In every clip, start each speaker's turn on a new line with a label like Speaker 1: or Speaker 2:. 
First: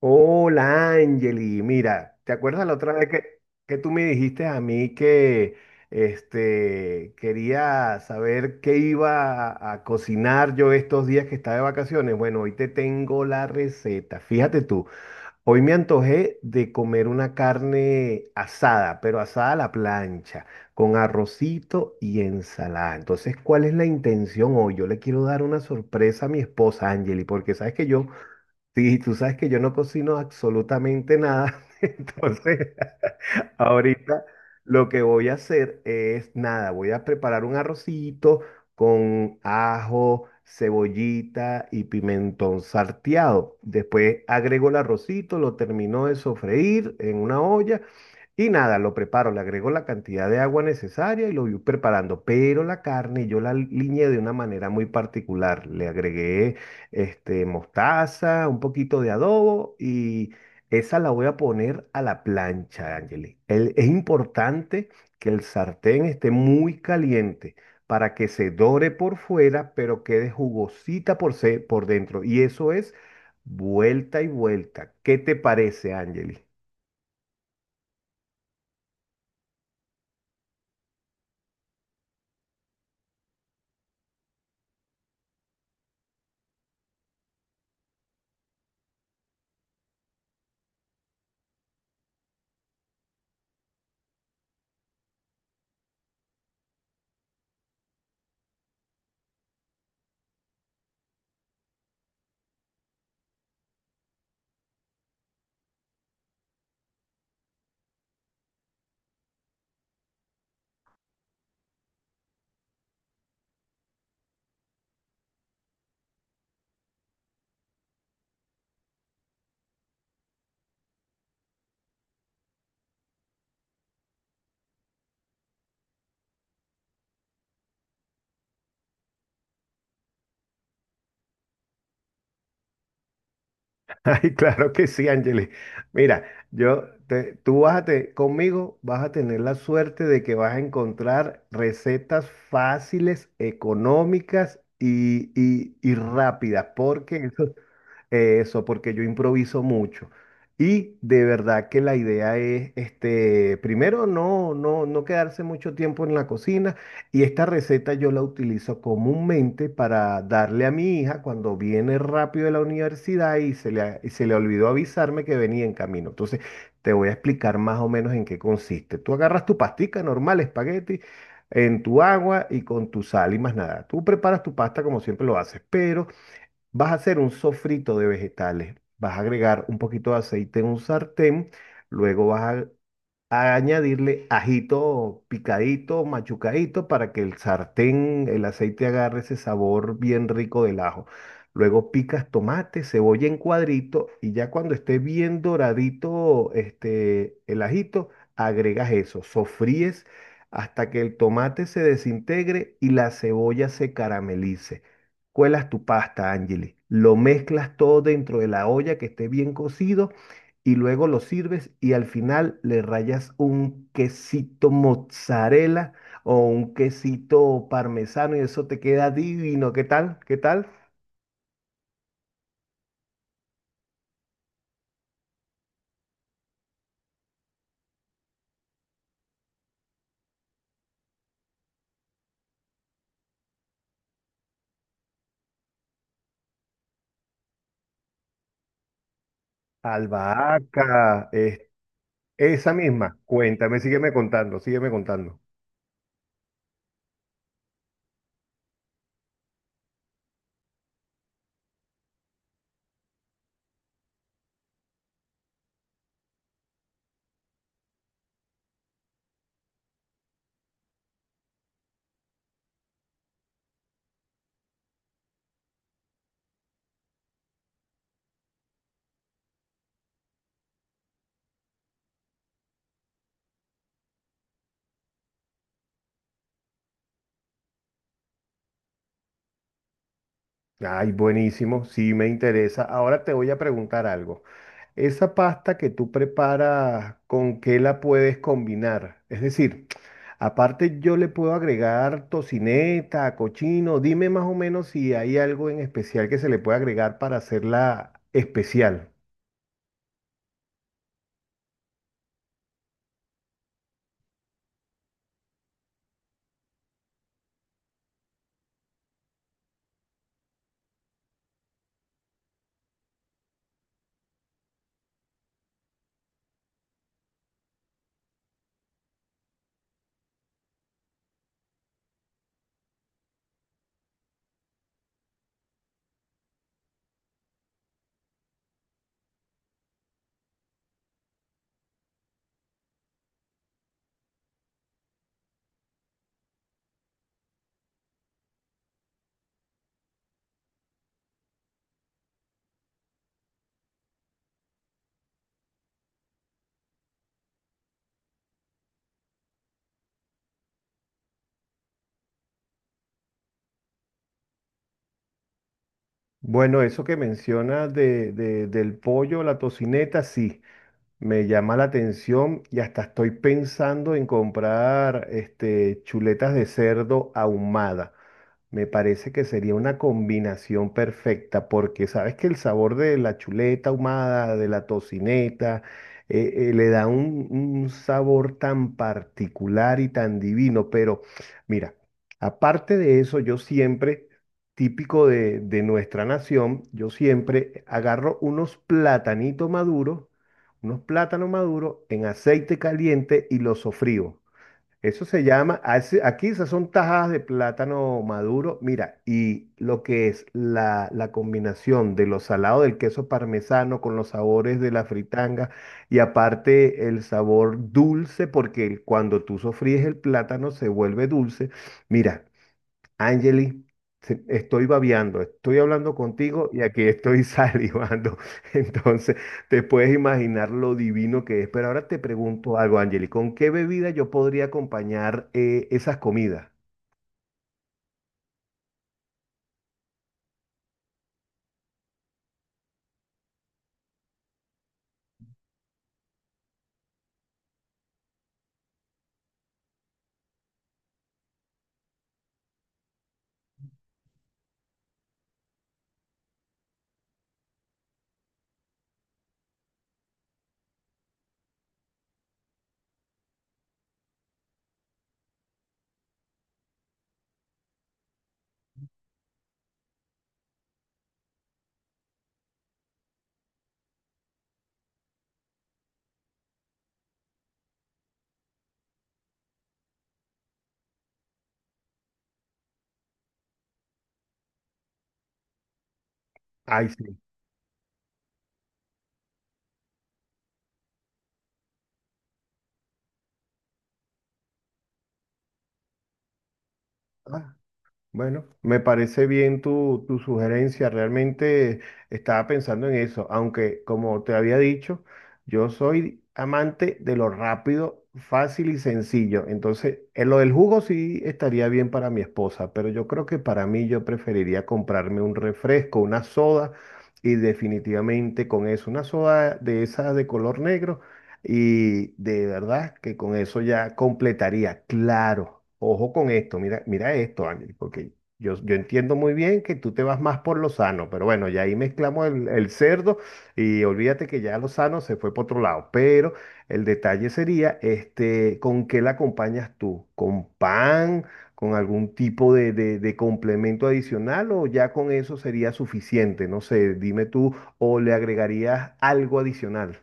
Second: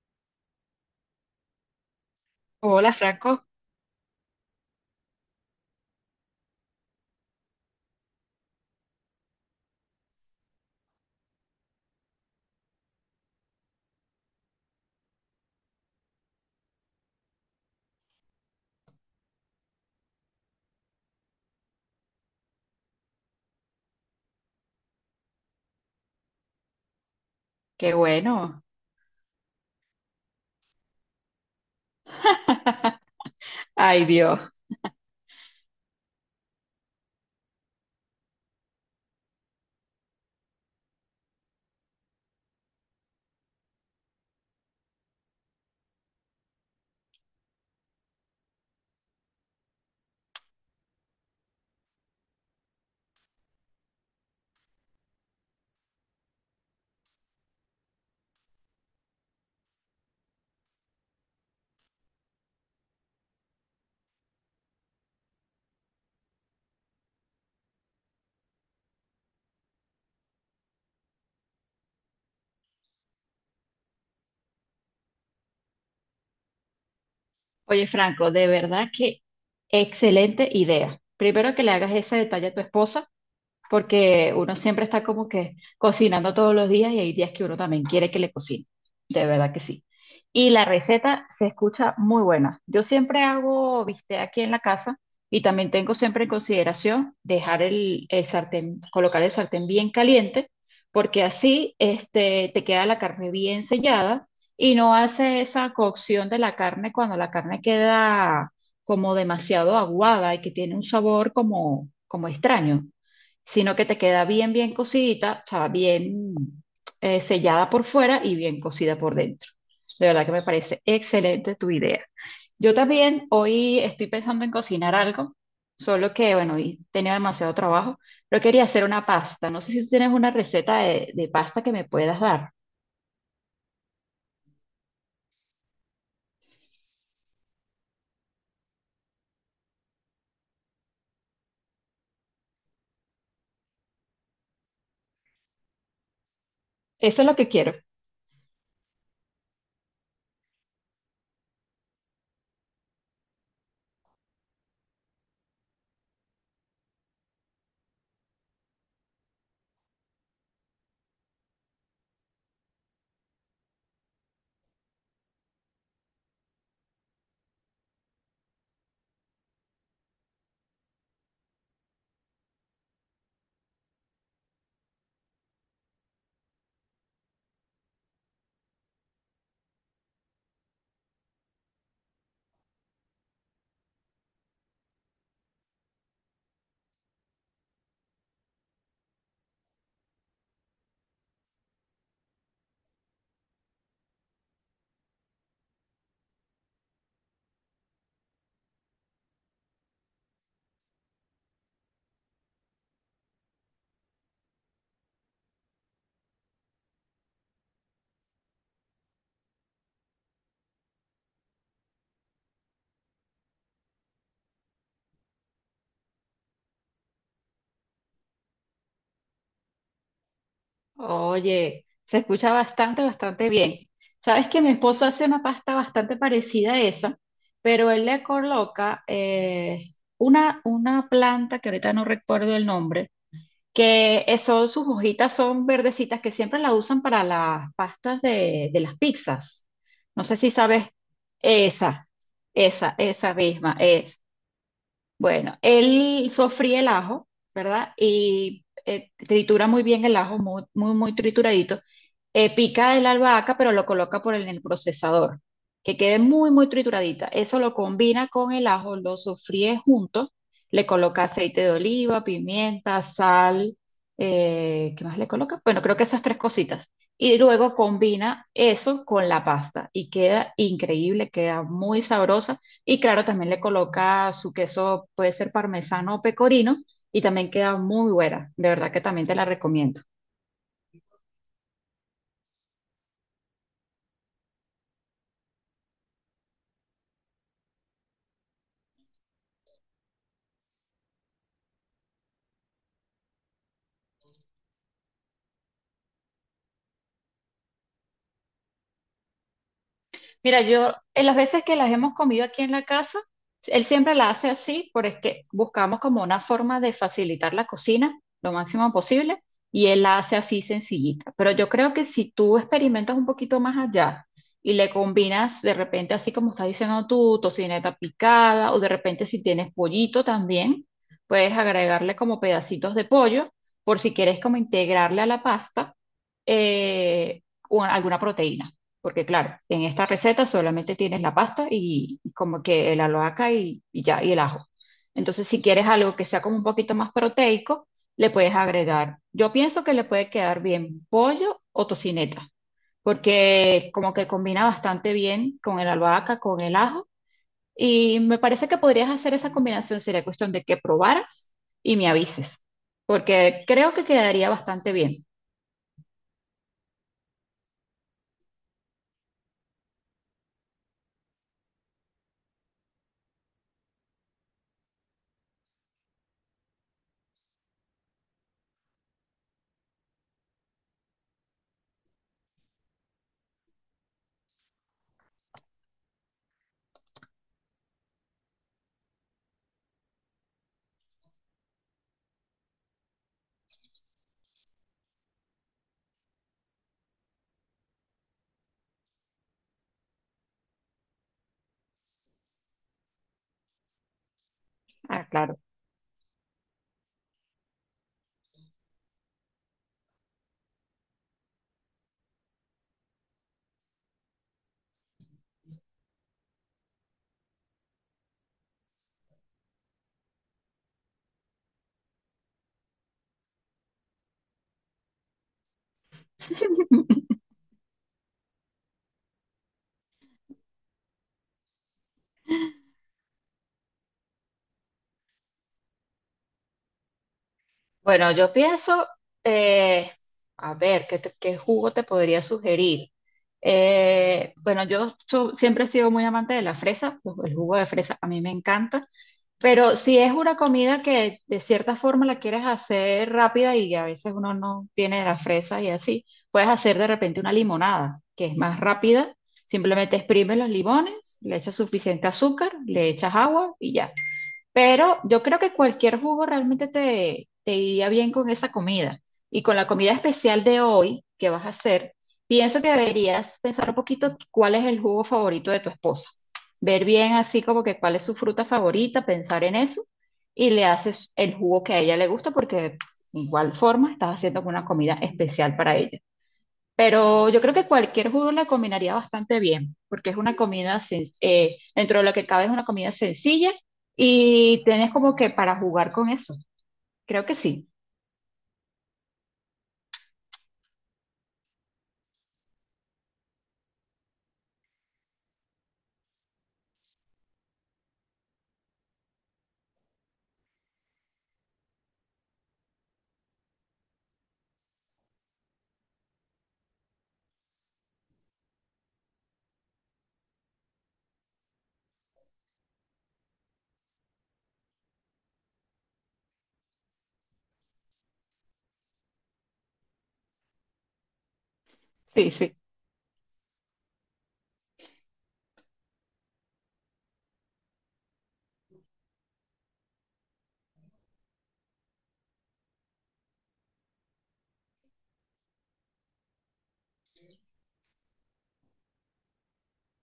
Speaker 1: Hola, Angeli. Mira, ¿te acuerdas la otra
Speaker 2: Hola
Speaker 1: vez
Speaker 2: Franco,
Speaker 1: que tú me dijiste a mí que quería saber qué iba a cocinar yo estos días que estaba de vacaciones? Bueno, hoy te tengo la receta. Fíjate tú, hoy me antojé de comer una carne asada, pero asada a la plancha, con arrocito y ensalada. Entonces, ¿cuál es la intención hoy? Yo le quiero dar una sorpresa a mi esposa, Angeli, porque sabes que
Speaker 2: qué
Speaker 1: yo...
Speaker 2: bueno.
Speaker 1: Sí, tú sabes que yo no cocino absolutamente nada, entonces
Speaker 2: Ay
Speaker 1: ahorita
Speaker 2: Dios.
Speaker 1: lo que voy a hacer es nada, voy a preparar un arrocito con ajo, cebollita y pimentón salteado. Después agrego el arrocito, lo termino de sofreír en una olla y nada, lo preparo, le agrego la cantidad de agua necesaria y lo voy preparando. Pero la carne yo la liñé de una manera muy particular. Le agregué mostaza, un poquito de adobo y esa la voy a poner a la plancha, Angeli. Es importante que el sartén esté muy caliente para que se dore por fuera, pero quede jugosita por dentro. Y eso es vuelta y vuelta. ¿Qué te parece, Angeli?
Speaker 2: Oye Franco, de verdad que excelente idea. Primero que le hagas ese detalle a tu esposa, porque uno siempre está como que cocinando todos los días y hay días que uno también quiere que le cocine, de verdad que sí. Y la receta se escucha muy buena. Yo siempre hago bistec aquí en la casa y también tengo siempre en consideración dejar el sartén, colocar el sartén bien caliente, porque así este, te queda la carne bien sellada y no hace esa cocción de la carne cuando la carne queda como demasiado aguada y que tiene un sabor como, como extraño, sino que te queda bien, bien cocidita, o sea, bien sellada por fuera y bien cocida por dentro. De verdad que me parece excelente tu idea. Yo también hoy estoy pensando en cocinar algo, solo que, bueno, hoy tenía demasiado trabajo, pero quería hacer una pasta. No sé si tú tienes una receta de pasta que me puedas dar.
Speaker 1: Ay, claro que sí, Ángeles. Mira, yo te- tú vas a te- conmigo vas a tener la suerte de que vas a encontrar recetas fáciles, económicas y rápidas, porque
Speaker 2: Eso es lo que
Speaker 1: eso,
Speaker 2: quiero.
Speaker 1: eso, porque yo improviso mucho. Y de verdad que la idea es, este, primero, no quedarse mucho tiempo en la cocina. Y esta receta yo la utilizo comúnmente para darle a mi hija cuando viene rápido de la universidad y se le olvidó avisarme que venía en camino. Entonces, te voy a explicar más o menos en qué consiste. Tú agarras tu pastica normal, espagueti, en tu agua y con tu sal y más nada. Tú preparas tu pasta como siempre lo haces, pero... Vas a hacer un sofrito de vegetales. Vas a agregar un poquito de aceite en un sartén, luego vas a añadirle ajito picadito, machucadito, para que el sartén, el aceite agarre ese sabor bien rico del ajo. Luego picas tomate, cebolla en cuadrito y ya cuando esté bien doradito este, el ajito, agregas eso, sofríes hasta que el tomate se desintegre y la cebolla se caramelice. Cuelas tu pasta, Angeli. Lo mezclas todo dentro de la olla que esté bien cocido y luego lo sirves y al final le rayas un quesito mozzarella o un quesito parmesano y eso te queda divino. ¿Qué tal? ¿Qué tal?
Speaker 2: Oye, se escucha bastante, bastante bien. Sabes que mi esposo hace una pasta bastante parecida a esa, pero él le coloca una planta que ahorita no recuerdo el nombre, que eso, sus hojitas son verdecitas que siempre la usan para las pastas de las pizzas. No sé si sabes
Speaker 1: Albahaca, es-
Speaker 2: esa,
Speaker 1: esa misma.
Speaker 2: esa misma
Speaker 1: Cuéntame, sígueme
Speaker 2: es.
Speaker 1: contando, sígueme contando.
Speaker 2: Bueno, él sofríe el ajo, ¿verdad? Y tritura muy bien el ajo, muy, muy, muy trituradito, pica de la albahaca, pero lo coloca por en el procesador, que quede muy, muy trituradita. Eso lo combina con el ajo, lo sofríe junto, le coloca aceite de oliva, pimienta, sal, ¿qué más le coloca? Bueno, creo que esas tres cositas. Y luego combina eso con la pasta y queda increíble, queda muy sabrosa. Y claro, también le coloca su queso, puede ser parmesano o pecorino, y también queda muy buena. De verdad que también te la recomiendo.
Speaker 1: Ay, buenísimo, sí me interesa. Ahora te voy a preguntar algo. Esa pasta que tú preparas, ¿con qué la puedes combinar? Es decir, aparte yo le puedo agregar tocineta, cochino. Dime más o menos si hay algo en especial que se le puede agregar para hacerla especial.
Speaker 2: Mira, yo en las veces que las hemos comido aquí en la casa, él siempre la hace así, porque buscamos como una forma de facilitar la cocina lo máximo posible y él la hace así sencillita. Pero yo creo que si tú experimentas un poquito más allá y le combinas de repente así como estás diciendo tú, tocineta picada o de repente si tienes pollito también, puedes agregarle como pedacitos de pollo por si quieres como integrarle a la pasta eh, o alguna proteína. Porque claro, en esta receta solamente tienes la pasta y como que el albahaca y ya, y el ajo. Entonces, si quieres algo que sea como un poquito más proteico, le puedes agregar. Yo pienso que le puede quedar bien pollo o tocineta, porque como que combina bastante bien con el albahaca, con el ajo. Y me parece que podrías hacer esa combinación. Sería cuestión de que probaras y me avises, porque creo que quedaría bastante bien.
Speaker 1: Bueno, eso que mencionas del pollo, la tocineta, sí, me llama la atención y hasta estoy pensando en comprar este, chuletas de cerdo ahumada. Me parece que sería una combinación perfecta, porque sabes que el sabor de la chuleta ahumada, de la tocineta, le da un sabor tan particular y tan divino. Pero mira, aparte de eso, yo siempre, típico de nuestra nación, yo siempre agarro unos platanitos maduros, unos plátanos maduros en aceite caliente y los sofrío. Eso
Speaker 2: Ah,
Speaker 1: se
Speaker 2: claro.
Speaker 1: llama, así- aquí esas son tajadas de plátano maduro. Mira, y lo que es la combinación de lo salado del queso parmesano con los sabores de la fritanga y aparte el sabor dulce, porque el- cuando tú sofríes el plátano se vuelve dulce. Mira, Angeli, se- estoy babeando, estoy hablando contigo y aquí estoy salivando. Entonces, te puedes imaginar lo divino que es. Pero ahora te pregunto algo, Angeli, ¿con qué bebida yo podría acompañar esas comidas?
Speaker 2: Bueno, yo pienso, eh, a ver, ¿ qué jugo te podría sugerir? Bueno, siempre he sido muy amante de la fresa, pues, el jugo de fresa a mí me encanta, pero si es una comida que de cierta forma la quieres hacer rápida y a veces uno no tiene la fresa y así, puedes hacer de repente una limonada, que es más rápida, simplemente exprimes los limones, le echas suficiente azúcar, le echas agua y ya. Pero yo creo que cualquier jugo realmente te, te iría bien con esa comida. Y con la comida especial de hoy que vas a hacer, pienso que deberías pensar un poquito cuál es el jugo favorito de tu esposa. Ver bien así como que cuál es su fruta favorita, pensar en eso y le haces el jugo que a ella le gusta porque de igual forma estás haciendo una comida especial para ella.
Speaker 1: Ay, sí.
Speaker 2: Pero yo creo que cualquier jugo la combinaría bastante bien, porque es una comida, dentro de lo que cabe es una comida sencilla y tenés como que para jugar con eso. Creo que sí,
Speaker 1: Bueno, me parece bien tu sugerencia. Realmente estaba pensando en eso, aunque como te había dicho, yo soy amante de lo rápido, fácil y sencillo. Entonces, en lo del jugo sí estaría bien para mi esposa, pero yo creo que para mí yo preferiría comprarme un refresco, una soda, y definitivamente con eso, una soda de esas de color negro. Y de verdad que con eso ya completaría. Claro, ojo con esto, mira, mira esto, Ángel, porque yo entiendo muy bien que tú te vas más por lo sano, pero bueno, ya ahí mezclamos
Speaker 2: sí, sí.
Speaker 1: el cerdo y olvídate que ya lo sano se fue por otro lado. Pero el detalle sería, este, ¿con qué la acompañas tú? ¿Con pan? ¿Con algún tipo de, de complemento adicional o ya con eso sería suficiente? No sé, dime tú, o le agregarías algo adicional.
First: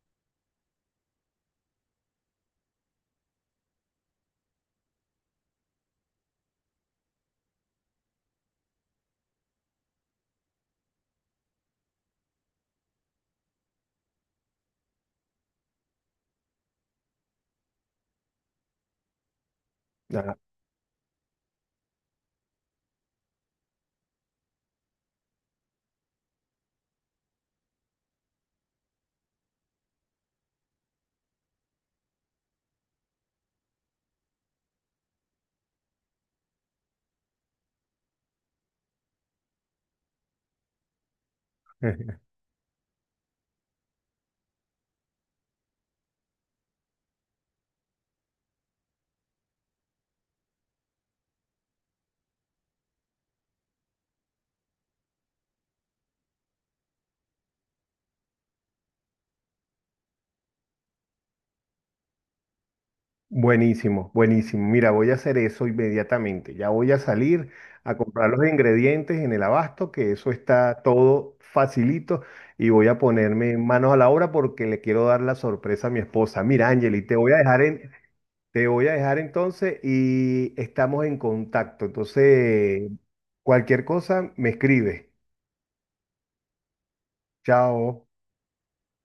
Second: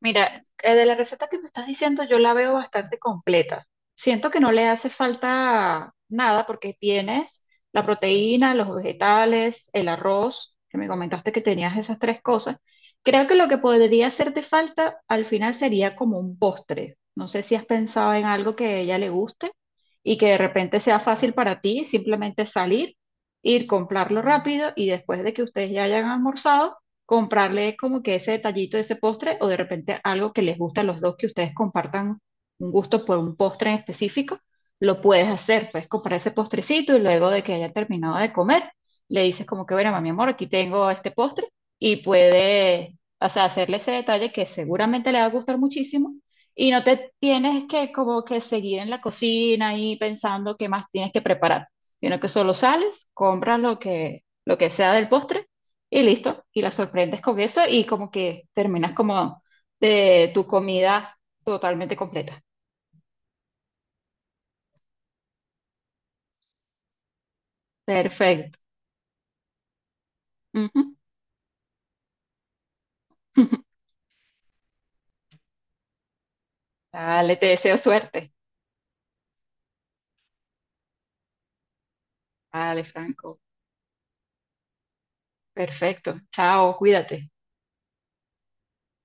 Speaker 2: Mira, de la receta que me estás diciendo, yo la veo bastante completa. Siento que no le hace falta nada porque tienes la proteína, los vegetales, el arroz, que me comentaste que tenías esas tres cosas. Creo que lo que podría hacerte falta al final sería como un postre. No sé si has pensado en algo que a ella le guste y que
Speaker 1: Ajá.
Speaker 2: de repente sea fácil para ti, simplemente salir, ir, comprarlo rápido y después de que ustedes ya hayan almorzado comprarle como que ese detallito, ese postre, o de repente algo que les gusta a los dos, que ustedes compartan un gusto por un postre en específico, lo puedes hacer, puedes comprar ese postrecito y luego de que haya terminado de comer, le dices como que, bueno, mi amor, aquí tengo este postre y puede, o sea, hacerle ese detalle que seguramente le va a gustar muchísimo. Y no te tienes que como que seguir en la cocina y pensando qué más tienes que preparar, sino que solo sales, compras lo que sea del postre y listo, y la sorprendes con eso y como que terminas como de tu comida totalmente completa.
Speaker 1: Buenísimo, buenísimo. Mira, voy a hacer eso inmediatamente. Ya voy a salir a comprar los
Speaker 2: Perfecto.
Speaker 1: ingredientes en el abasto, que eso está
Speaker 2: Ujú.
Speaker 1: todo facilito, y voy a ponerme manos a la obra porque le quiero dar la sorpresa a mi esposa. Mira, Angeli, te voy a
Speaker 2: Dale, te
Speaker 1: dejar
Speaker 2: deseo
Speaker 1: en,
Speaker 2: suerte.
Speaker 1: te voy a dejar entonces y estamos en contacto.
Speaker 2: Dale,
Speaker 1: Entonces,
Speaker 2: Franco.
Speaker 1: cualquier cosa, me escribe.
Speaker 2: Perfecto. Chao, cuídate.
Speaker 1: Chao.